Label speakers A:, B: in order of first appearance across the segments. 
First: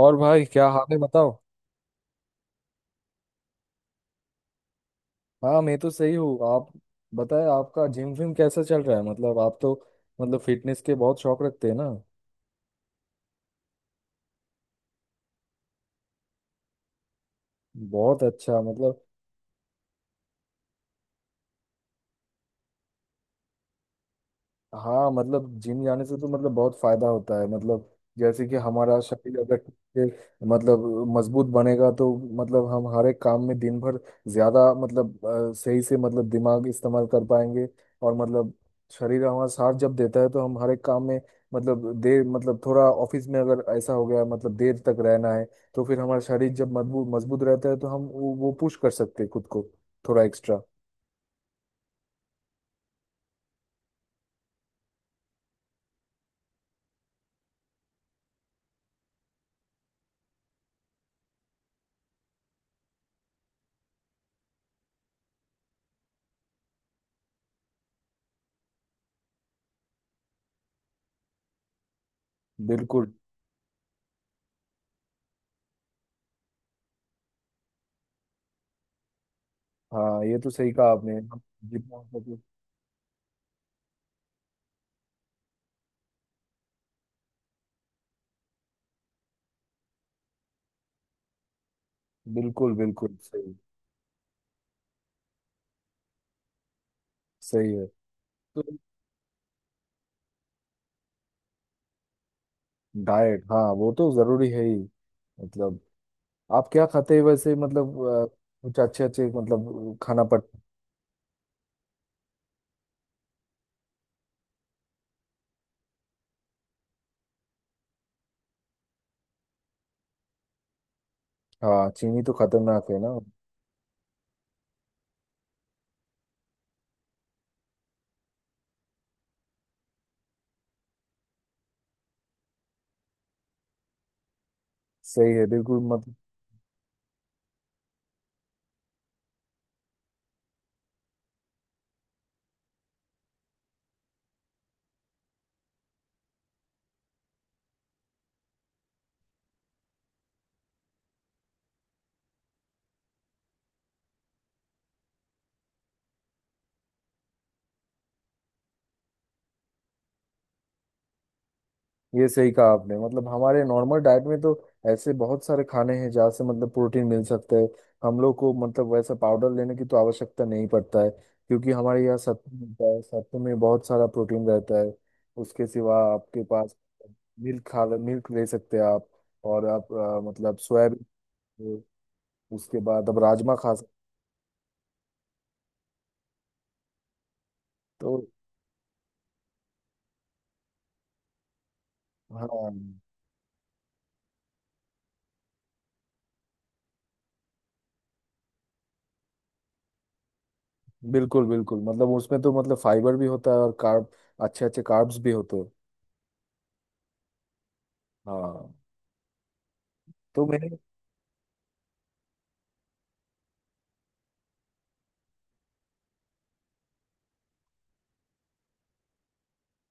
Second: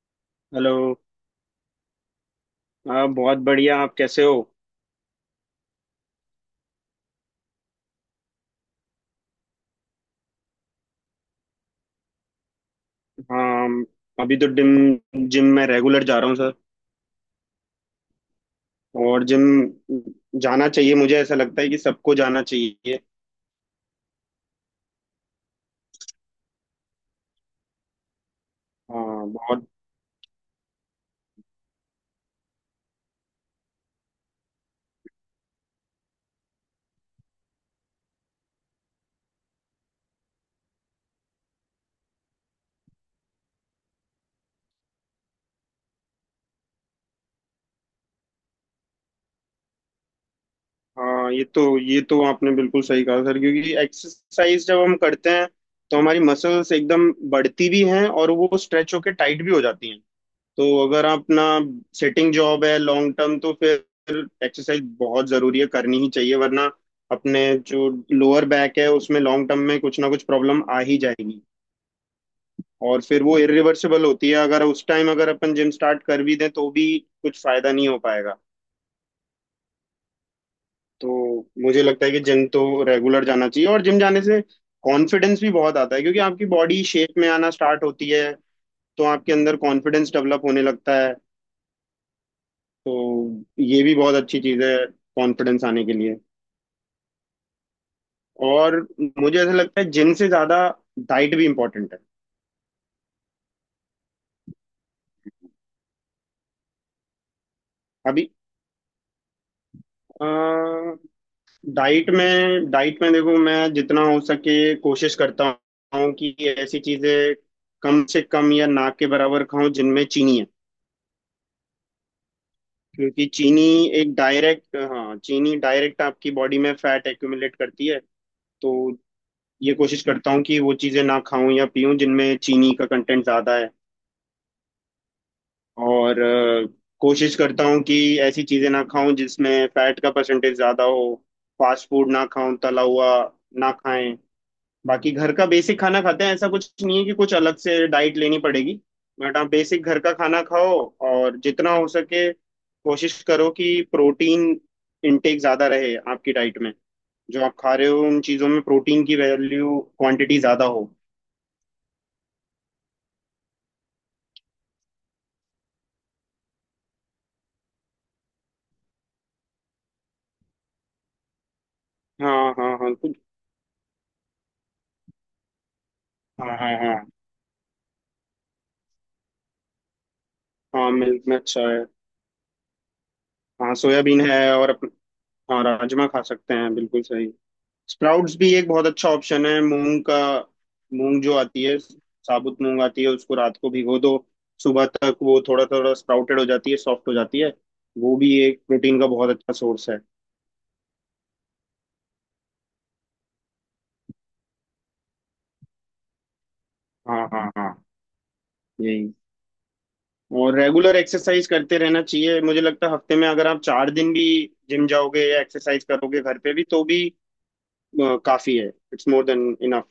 A: और भाई क्या
B: हेलो।
A: हाल है बताओ।
B: हाँ, बहुत बढ़िया, आप कैसे हो?
A: हाँ मैं तो सही हूँ। आप बताएं, आपका जिम विम कैसा चल रहा है? मतलब आप तो मतलब फिटनेस के बहुत शौक रखते हैं ना।
B: हाँ, अभी तो जिम जिम में रेगुलर जा रहा हूँ सर।
A: बहुत अच्छा। मतलब
B: और जिम जाना चाहिए, मुझे ऐसा लगता है कि सबको जाना चाहिए।
A: हाँ, मतलब जिम जाने से तो मतलब बहुत फायदा होता है। मतलब जैसे कि हमारा
B: हाँ
A: शरीर अगर
B: बहुत।
A: ठीक से मतलब मजबूत बनेगा तो मतलब हम हर एक काम में दिन भर ज्यादा मतलब सही से मतलब दिमाग इस्तेमाल कर पाएंगे। और मतलब शरीर हमारा साथ जब देता है तो हम हर एक काम में मतलब देर मतलब थोड़ा ऑफिस में अगर ऐसा हो गया मतलब देर तक रहना है, तो फिर हमारा शरीर जब मजबूत मजबूत रहता है तो हम वो पुश कर सकते हैं खुद को, थोड़ा एक्स्ट्रा।
B: हाँ, ये तो आपने बिल्कुल सही कहा सर, क्योंकि एक्सरसाइज जब हम करते हैं तो हमारी मसल्स एकदम बढ़ती भी हैं और वो स्ट्रेच होके टाइट भी हो जाती हैं। तो अगर अपना सिटिंग जॉब है लॉन्ग टर्म, तो फिर एक्सरसाइज बहुत जरूरी है, करनी ही चाहिए, वरना अपने जो लोअर बैक है उसमें लॉन्ग टर्म में कुछ ना कुछ प्रॉब्लम आ ही जाएगी। और
A: बिल्कुल।
B: फिर वो इरिवर्सिबल होती है, अगर उस टाइम अगर अपन जिम स्टार्ट कर भी दें तो भी कुछ फायदा नहीं हो पाएगा।
A: हाँ ये तो सही कहा आपने।
B: तो
A: हम
B: मुझे
A: जितना हो
B: लगता है कि
A: सके।
B: जिम तो रेगुलर जाना चाहिए, और जिम जाने से कॉन्फिडेंस भी बहुत आता है क्योंकि आपकी बॉडी शेप में आना स्टार्ट होती है, तो आपके अंदर कॉन्फिडेंस डेवलप होने लगता है।
A: बिल्कुल बिल्कुल
B: तो
A: सही।
B: ये भी बहुत अच्छी चीज है, कॉन्फिडेंस आने के लिए।
A: सही है। तो
B: और मुझे ऐसा लगता है जिम से ज्यादा डाइट भी इम्पोर्टेंट है।
A: डाइट हाँ वो तो जरूरी है ही। मतलब आप क्या खाते हैं वैसे? मतलब
B: अभी
A: कुछ अच्छे अच्छे मतलब खाना पट।
B: डाइट में देखो, मैं जितना हो सके कोशिश करता हूँ कि ऐसी चीजें कम से कम या ना के बराबर खाऊं जिनमें चीनी है।
A: हाँ चीनी तो खतरनाक है ना।
B: क्योंकि चीनी एक डायरेक्ट, हाँ, चीनी डायरेक्ट आपकी बॉडी में फैट एक्यूमुलेट करती है। तो ये कोशिश करता हूँ कि वो चीजें ना खाऊं या पीऊं जिनमें चीनी का कंटेंट ज्यादा है।
A: सही है बिल्कुल। मतलब
B: और कोशिश करता हूँ कि ऐसी चीजें ना खाऊं जिसमें फैट का परसेंटेज ज्यादा हो, फास्ट फूड ना खाऊं, तला हुआ ना खाएं। बाकी घर का बेसिक खाना खाते हैं, ऐसा कुछ नहीं है कि कुछ अलग से डाइट लेनी पड़ेगी। बट आप बेसिक घर का खाना खाओ, और जितना हो सके कोशिश करो कि प्रोटीन इनटेक ज्यादा रहे आपकी डाइट में, जो आप खा रहे हो उन चीजों में प्रोटीन की वैल्यू क्वांटिटी ज्यादा हो।
A: ये सही कहा आपने। मतलब हमारे नॉर्मल डाइट में तो ऐसे बहुत सारे खाने हैं जहाँ से मतलब प्रोटीन मिल सकता है। हम लोग को मतलब वैसा पाउडर लेने की तो आवश्यकता नहीं पड़ता है क्योंकि हमारे यहाँ
B: हाँ,
A: सत्तू
B: हाँ,
A: मिलता
B: हाँ,
A: है, सत्तू में बहुत सारा प्रोटीन रहता है। उसके सिवा आपके
B: हाँ,
A: पास
B: हाँ, हाँ।
A: मिल्क ले सकते हैं आप। और आप मतलब
B: हाँ,
A: सोयाबीन।
B: मिल्क में अच्छा है।
A: उसके बाद आप राजमा खा
B: हाँ,
A: सकते
B: सोयाबीन है, और हाँ, राजमा खा सकते हैं, बिल्कुल सही।
A: हो, तो।
B: स्प्राउट्स भी एक बहुत अच्छा ऑप्शन है, मूंग का। मूंग जो आती है,
A: हाँ
B: साबुत मूंग आती है, उसको रात को भिगो दो, सुबह तक वो थोड़ा थोड़ा स्प्राउटेड हो जाती है, सॉफ्ट हो जाती है। वो भी एक प्रोटीन का बहुत अच्छा सोर्स है।
A: बिल्कुल बिल्कुल। मतलब उसमें तो मतलब फाइबर भी होता है और कार्ब, अच्छे अच्छे कार्ब्स भी होते हैं।
B: हाँ, हाँ, हाँ।
A: हाँ।
B: यही,
A: तो
B: और
A: मैंने,
B: रेगुलर एक्सरसाइज करते रहना चाहिए। मुझे लगता है हफ्ते में अगर आप 4 दिन भी जिम जाओगे या एक्सरसाइज करोगे घर पे भी, तो भी काफी है। It's more than enough.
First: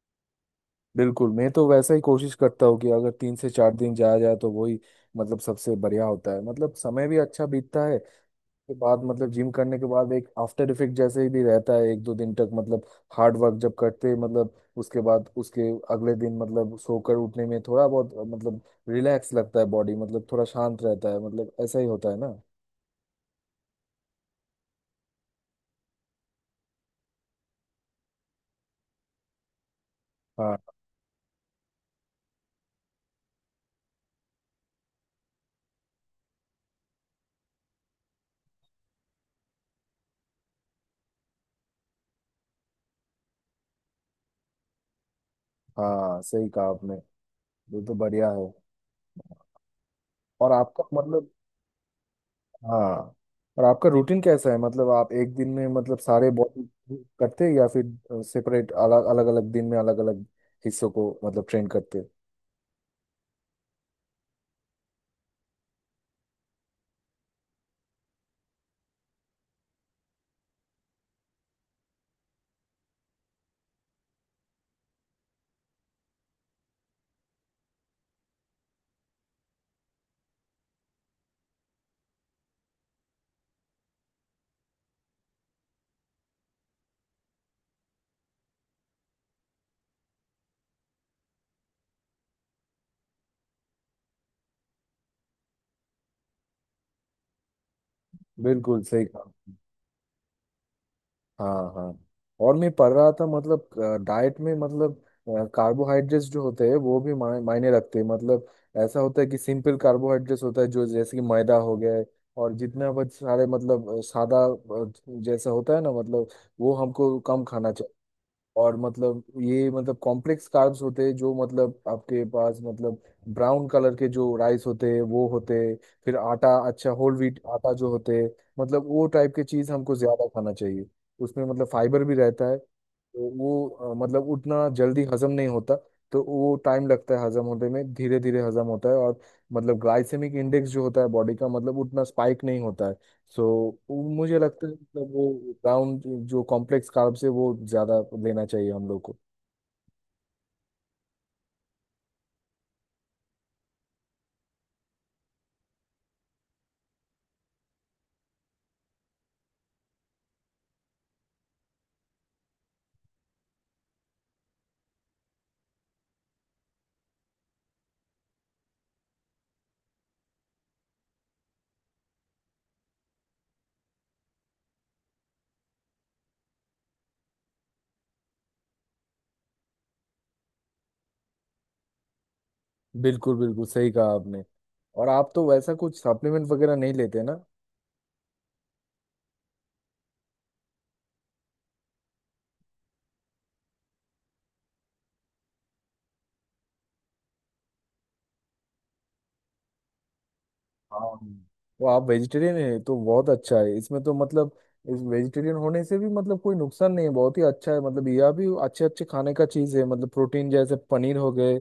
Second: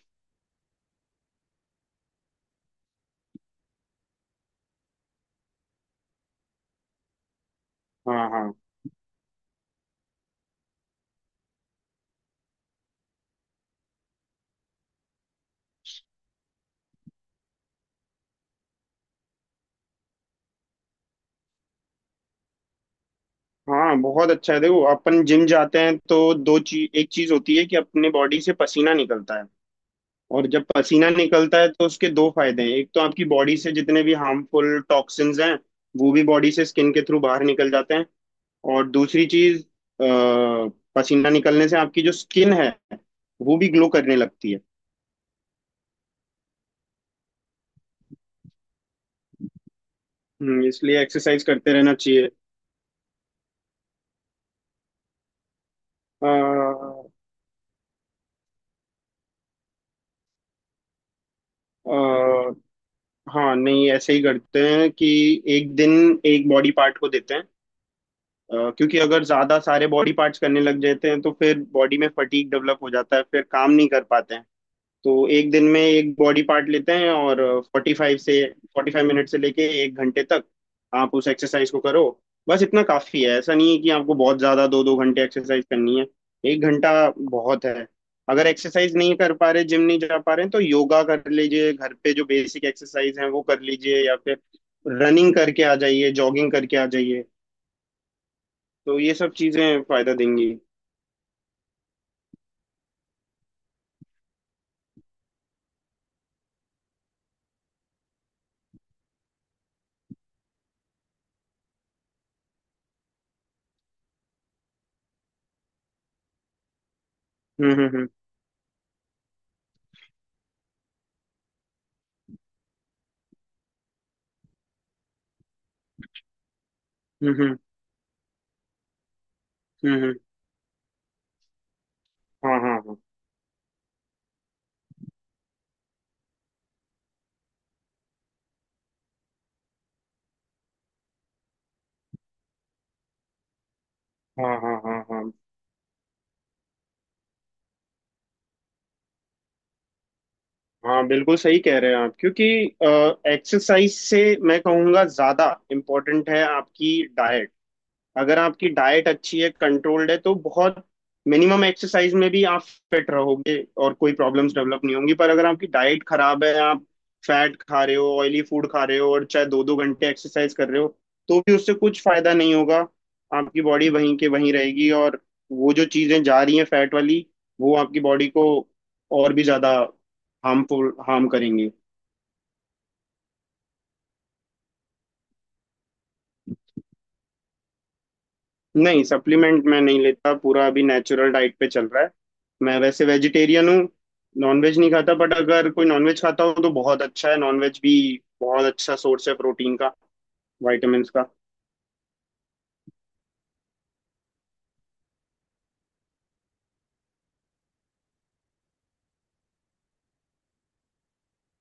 A: बिल्कुल, मैं तो वैसा ही कोशिश करता हूँ कि अगर तीन से चार दिन जाया जाए तो वही मतलब सबसे बढ़िया होता है। मतलब समय भी अच्छा बीतता है
B: हाँ, हाँ,
A: के बाद मतलब जिम करने के बाद एक आफ्टर इफेक्ट जैसे ही भी रहता है एक दो दिन तक। मतलब हार्ड वर्क जब करते हैं, मतलब उसके बाद उसके अगले दिन मतलब सोकर उठने में थोड़ा बहुत मतलब रिलैक्स लगता है, बॉडी मतलब थोड़ा शांत रहता है, मतलब ऐसा ही होता है ना।
B: हाँ, बहुत अच्छा है। देखो, अपन जिम जाते हैं तो दो चीज, एक चीज होती है कि अपने बॉडी से पसीना निकलता है, और
A: हाँ
B: जब पसीना निकलता है तो उसके दो फायदे हैं। एक तो आपकी बॉडी से जितने भी हार्मफुल टॉक्सिन्स हैं, वो भी बॉडी से स्किन के थ्रू बाहर निकल जाते हैं। और दूसरी चीज, अ, पसीना निकलने से आपकी जो स्किन है वो भी ग्लो करने लगती है।
A: हाँ सही कहा आपने। ये तो बढ़िया है। और आपका
B: इसलिए
A: मतलब,
B: एक्सरसाइज करते रहना चाहिए।
A: हाँ, और आपका रूटीन कैसा है? मतलब आप एक दिन में मतलब सारे बॉडी
B: आ,
A: करते हैं या फिर सेपरेट अलग अलग अलग दिन में अलग अलग हिस्सों को मतलब ट्रेन करते हैं।
B: हाँ, नहीं, ऐसे ही करते हैं कि एक दिन एक बॉडी पार्ट को देते हैं। क्योंकि अगर ज्यादा सारे बॉडी पार्ट्स करने लग जाते हैं तो फिर बॉडी में फटीग डेवलप हो जाता है, फिर काम नहीं कर पाते हैं। तो एक दिन में एक बॉडी पार्ट लेते हैं, और फोर्टी फाइव से 45 मिनट से लेके एक घंटे तक आप उस एक्सरसाइज को करो। बस इतना काफी है, ऐसा नहीं है कि आपको बहुत ज्यादा 2-2 घंटे एक्सरसाइज करनी है। एक घंटा बहुत है। अगर एक्सरसाइज नहीं कर पा रहे, जिम नहीं जा पा रहे हैं, तो योगा कर लीजिए, घर पे जो बेसिक एक्सरसाइज है वो कर लीजिए, या फिर रनिंग करके आ जाइए, जॉगिंग करके आ जाइए।
A: बिल्कुल
B: तो
A: सही
B: ये सब
A: कहा।
B: चीजें फायदा देंगी।
A: हाँ हाँ। और मैं पढ़ रहा था, मतलब डाइट में मतलब कार्बोहाइड्रेट्स जो होते हैं वो भी मायने रखते हैं। मतलब ऐसा होता है कि सिंपल कार्बोहाइड्रेट्स होता है जो जैसे कि मैदा हो गया है। और जितना बहुत सारे मतलब सादा जैसा होता है ना, मतलब वो हमको कम खाना।
B: हम्म, हम्म,
A: और मतलब ये मतलब कॉम्प्लेक्स कार्ब्स होते हैं जो मतलब आपके पास मतलब ब्राउन कलर के जो राइस होते हैं वो होते हैं, फिर आटा, अच्छा होल
B: हम्म,
A: व्हीट
B: हम्म,
A: आटा जो होते हैं, मतलब वो टाइप के चीज़
B: हम्म,
A: हमको ज़्यादा खाना चाहिए। उसमें मतलब फाइबर भी रहता है
B: हाँ, हाँ, हाँ,
A: तो वो मतलब उतना जल्दी हजम नहीं होता, तो वो टाइम लगता है हजम होने में, धीरे धीरे हजम होता है। और मतलब ग्लाइसेमिक इंडेक्स जो होता है बॉडी का मतलब उतना स्पाइक नहीं होता है। सो वो मुझे
B: हाँ,
A: लगता है
B: हाँ, हाँ,
A: मतलब
B: हाँ,
A: वो राउंड जो कॉम्प्लेक्स कार्ब्स है वो ज्यादा लेना चाहिए हम लोग को।
B: हाँ, बिल्कुल सही कह रहे हैं आप, क्योंकि एक्सरसाइज से मैं कहूँगा ज्यादा इम्पोर्टेंट है आपकी डाइट। अगर आपकी डाइट अच्छी है, कंट्रोल्ड है, तो बहुत मिनिमम एक्सरसाइज में भी आप फिट रहोगे और कोई प्रॉब्लम्स डेवलप नहीं होंगी। पर अगर आपकी डाइट खराब है, आप फैट खा रहे हो, ऑयली फूड खा रहे हो, और चाहे 2-2 घंटे एक्सरसाइज कर रहे हो, तो भी उससे कुछ फायदा नहीं होगा। आपकी बॉडी वहीं के वहीं रहेगी, और वो जो चीजें जा रही हैं फैट वाली, वो आपकी बॉडी को और भी ज्यादा हार्मफुल हार्म करेंगी।
A: बिल्कुल बिल्कुल सही कहा आपने। और आप तो वैसा कुछ सप्लीमेंट वगैरह नहीं लेते ना।
B: नहीं, सप्लीमेंट मैं नहीं लेता, पूरा अभी नेचुरल डाइट पे चल रहा है। मैं वैसे वेजिटेरियन हूँ, नॉनवेज नहीं खाता। बट अगर कोई नॉनवेज खाता हो तो बहुत अच्छा है, नॉनवेज भी बहुत अच्छा सोर्स है प्रोटीन का,
A: हाँ
B: विटामिन्स का।
A: वो आप वेजिटेरियन है तो बहुत अच्छा है। इसमें तो मतलब इस वेजिटेरियन होने से भी मतलब कोई नुकसान नहीं है, बहुत ही अच्छा है। मतलब यह भी अच्छे अच्छे खाने का चीज है, मतलब प्रोटीन जैसे पनीर हो गए।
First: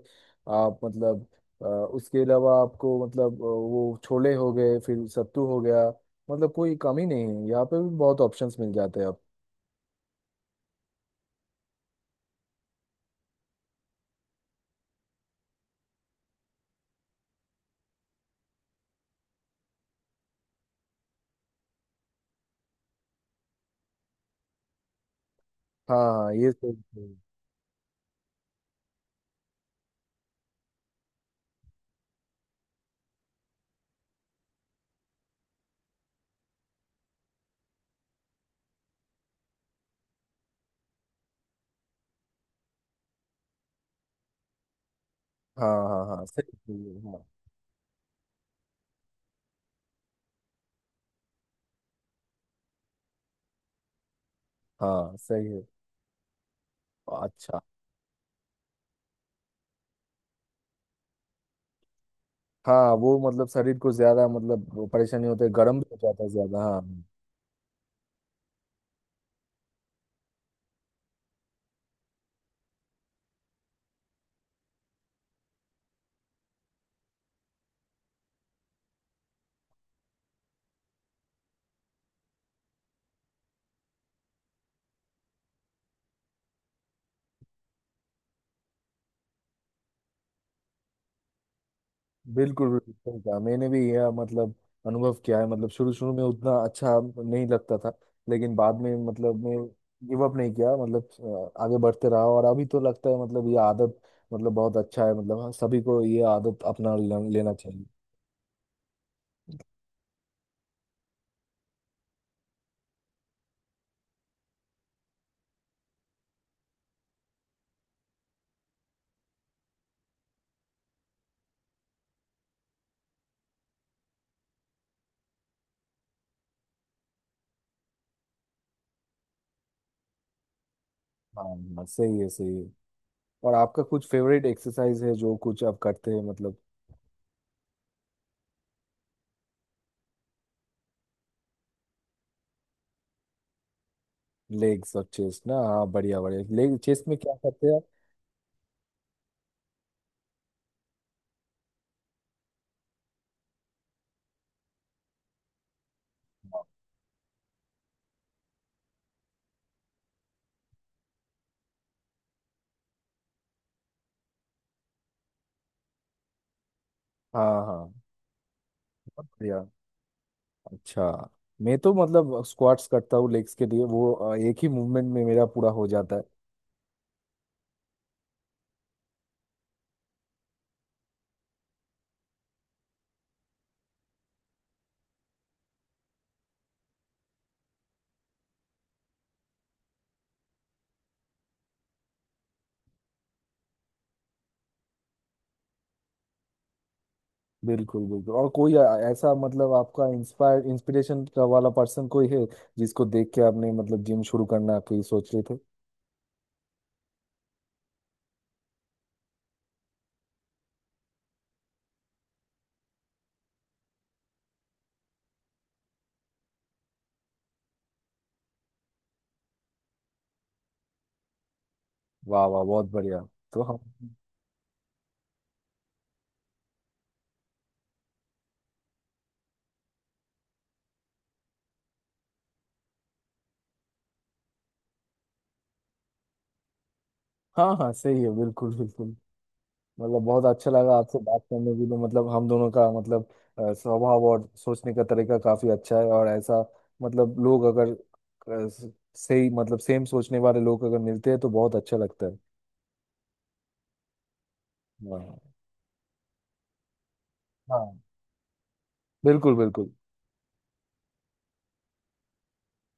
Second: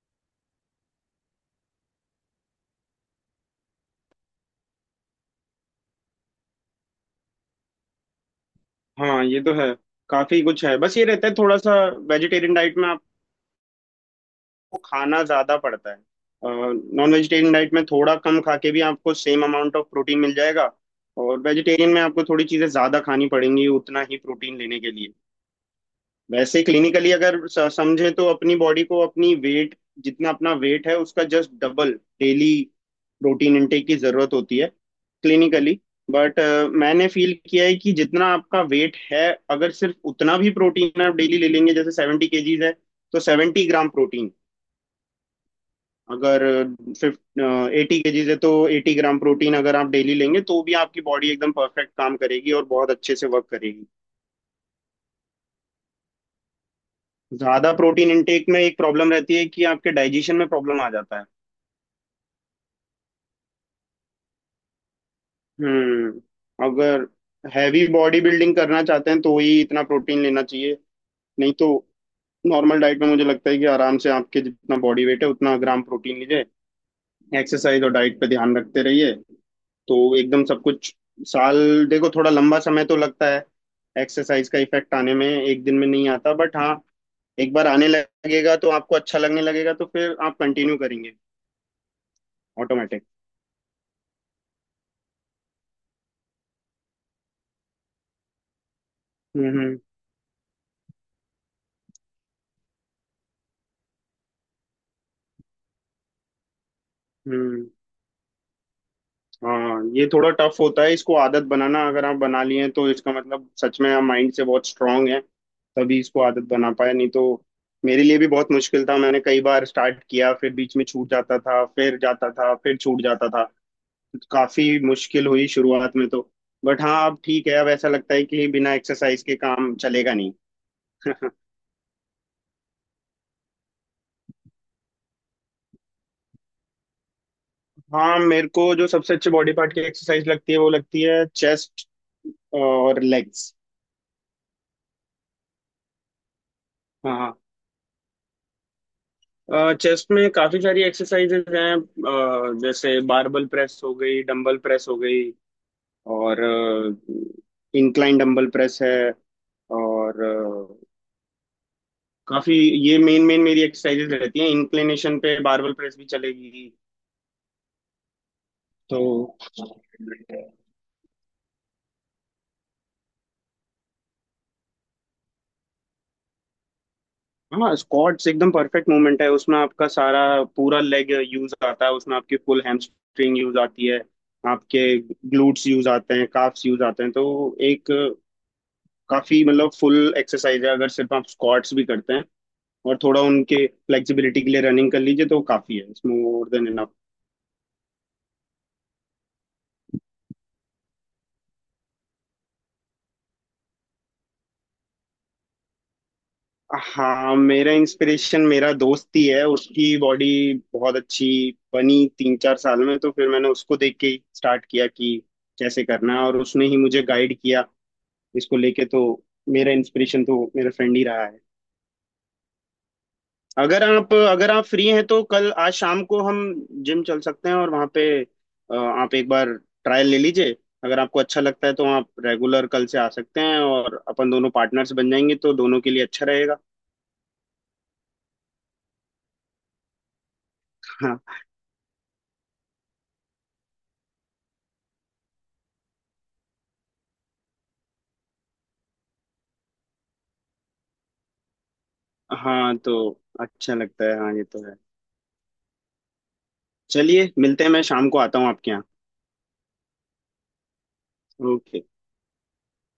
A: आप मतलब उसके अलावा आपको मतलब वो छोले हो गए, फिर सत्तू हो गया। मतलब कोई कमी नहीं है यहाँ पे भी, बहुत ऑप्शंस मिल जाते हैं आप।
B: हाँ ये तो है, काफी कुछ है। बस ये रहता है थोड़ा सा, वेजिटेरियन डाइट में आपको खाना ज्यादा पड़ता है। नॉन वेजिटेरियन डाइट में थोड़ा कम खा के भी आपको सेम अमाउंट ऑफ प्रोटीन मिल जाएगा, और वेजिटेरियन में आपको थोड़ी चीजें ज्यादा खानी पड़ेंगी उतना ही प्रोटीन लेने के लिए।
A: हाँ हाँ ये
B: वैसे
A: सही है।
B: क्लिनिकली अगर समझे तो अपनी बॉडी को, अपनी वेट, जितना अपना वेट है उसका just double daily protein intake की जरूरत होती है, क्लिनिकली। बट मैंने फील किया है कि जितना आपका वेट है अगर सिर्फ उतना भी प्रोटीन आप डेली ले लेंगे, जैसे 70 kg है तो 70 ग्राम प्रोटीन,
A: हाँ हाँ हाँ
B: अगर
A: सही सही है हाँ।
B: फिफ्ट 80 kg है तो 80 ग्राम प्रोटीन अगर आप डेली लेंगे, तो भी आपकी बॉडी एकदम परफेक्ट काम करेगी और बहुत अच्छे से वर्क करेगी।
A: हाँ सही है। अच्छा।
B: ज्यादा प्रोटीन इंटेक में एक प्रॉब्लम रहती है कि आपके डाइजेशन में प्रॉब्लम आ जाता है।
A: हाँ वो मतलब शरीर को ज्यादा मतलब परेशानी होता है, गर्म भी हो जाता है ज्यादा, हाँ।
B: अगर हैवी बॉडी बिल्डिंग करना चाहते हैं तो ही इतना प्रोटीन लेना चाहिए, नहीं तो नॉर्मल डाइट में मुझे लगता है कि आराम से आपके जितना बॉडी वेट है उतना ग्राम प्रोटीन लीजिए। एक्सरसाइज और डाइट पे ध्यान रखते रहिए तो एकदम सब कुछ। साल, देखो थोड़ा लंबा समय तो लगता है, एक्सरसाइज का इफेक्ट आने में, एक दिन में नहीं आता। बट हाँ, एक बार आने लगेगा तो आपको अच्छा लगने लगेगा तो फिर आप कंटिन्यू करेंगे
A: बिल्कुल बिल्कुल
B: ऑटोमेटिक।
A: सही कहा। मैंने भी यह मतलब अनुभव किया है। मतलब शुरू शुरू में उतना अच्छा नहीं लगता था, लेकिन बाद में मतलब मैं
B: हम्म,
A: गिव अप नहीं किया, मतलब आगे बढ़ते रहा। और अभी तो लगता है मतलब ये आदत मतलब बहुत अच्छा है। मतलब हाँ, सभी को ये आदत अपना लेना
B: हम्म।
A: चाहिए।
B: हाँ, ये थोड़ा टफ होता है इसको आदत बनाना। अगर आप बना लिए हैं तो इसका मतलब सच में आप माइंड से बहुत स्ट्रांग हैं, तभी इसको आदत बना पाया। नहीं तो मेरे लिए भी बहुत मुश्किल था, मैंने कई बार स्टार्ट किया, फिर बीच में छूट जाता था, फिर जाता था, फिर छूट जाता था। काफी मुश्किल हुई शुरुआत में तो। बट हाँ, अब ठीक है, अब ऐसा लगता है कि बिना एक्सरसाइज के काम चलेगा नहीं।
A: हाँ हाँ, सही है सही है। और आपका कुछ फेवरेट एक्सरसाइज है जो कुछ आप करते हैं मतलब?
B: हाँ, मेरे को जो सबसे अच्छी बॉडी पार्ट की एक्सरसाइज लगती है वो लगती है चेस्ट और लेग्स।
A: लेग्स और चेस्ट ना, हाँ। बढ़िया बढ़िया। लेग चेस्ट में क्या करते हैं
B: चेस्ट में काफी सारी एक्सरसाइजेज हैं, जैसे बारबल प्रेस हो गई, डंबल प्रेस हो गई, और
A: आप?
B: इंक्लाइन डंबल प्रेस है। और काफी, ये मेन मेन मेरी एक्सरसाइजेज रहती हैं। इंक्लिनेशन पे बारबल प्रेस भी चलेगी
A: हाँ हाँ
B: तो।
A: बहुत बढ़िया। अच्छा। मैं तो मतलब स्क्वाट्स करता हूँ लेग्स के लिए, वो एक ही मूवमेंट में मेरा पूरा हो जाता है।
B: हाँ, स्क्वाट्स एकदम परफेक्ट मूवमेंट है, उसमें आपका सारा पूरा लेग यूज आता है, उसमें आपकी फुल हैमस्ट्रिंग यूज आती है, आपके ग्लूट्स यूज आते हैं, काफ्स यूज आते हैं। तो एक काफी मतलब फुल एक्सरसाइज है अगर सिर्फ आप स्क्वाट्स भी करते हैं, और थोड़ा उनके फ्लेक्सिबिलिटी के लिए रनिंग कर लीजिए तो काफी है, इट्स मोर देन इनफ।
A: बिल्कुल बिल्कुल। और कोई ऐसा मतलब आपका इंस्पायर इंस्पिरेशन का वाला पर्सन कोई है जिसको देख के आपने मतलब जिम शुरू करना कहीं सोच रहे थे?
B: हाँ, मेरा इंस्पिरेशन मेरा दोस्त ही है, उसकी बॉडी बहुत अच्छी बनी 3-4 साल में, तो फिर मैंने उसको देख के ही स्टार्ट किया कि कैसे करना है, और उसने ही मुझे गाइड किया इसको लेके। तो मेरा इंस्पिरेशन तो मेरा फ्रेंड ही रहा है।
A: वाह वाह बहुत बढ़िया। तो हम
B: अगर आप फ्री हैं तो कल आज शाम को हम जिम चल सकते हैं, और वहाँ पे आप एक बार ट्रायल ले लीजिए। अगर आपको अच्छा लगता है तो आप रेगुलर कल से आ सकते हैं, और अपन दोनों पार्टनर्स बन जाएंगे, तो दोनों के लिए अच्छा रहेगा।
A: हाँ हाँ सही है बिल्कुल बिल्कुल। मतलब बहुत अच्छा लगा
B: हाँ,
A: आपसे बात करने के लिए। तो मतलब हम दोनों का मतलब स्वभाव और सोचने का तरीका काफी अच्छा है। और ऐसा मतलब लोग अगर अ, स- सही मतलब सेम सोचने वाले लोग अगर मिलते हैं तो बहुत अच्छा लगता है।
B: हाँ, तो अच्छा लगता है, हाँ ये तो है।
A: हाँ
B: चलिए, मिलते हैं, मैं
A: हाँ
B: शाम को आता हूँ आपके यहाँ।
A: बिल्कुल बिल्कुल।
B: ओके।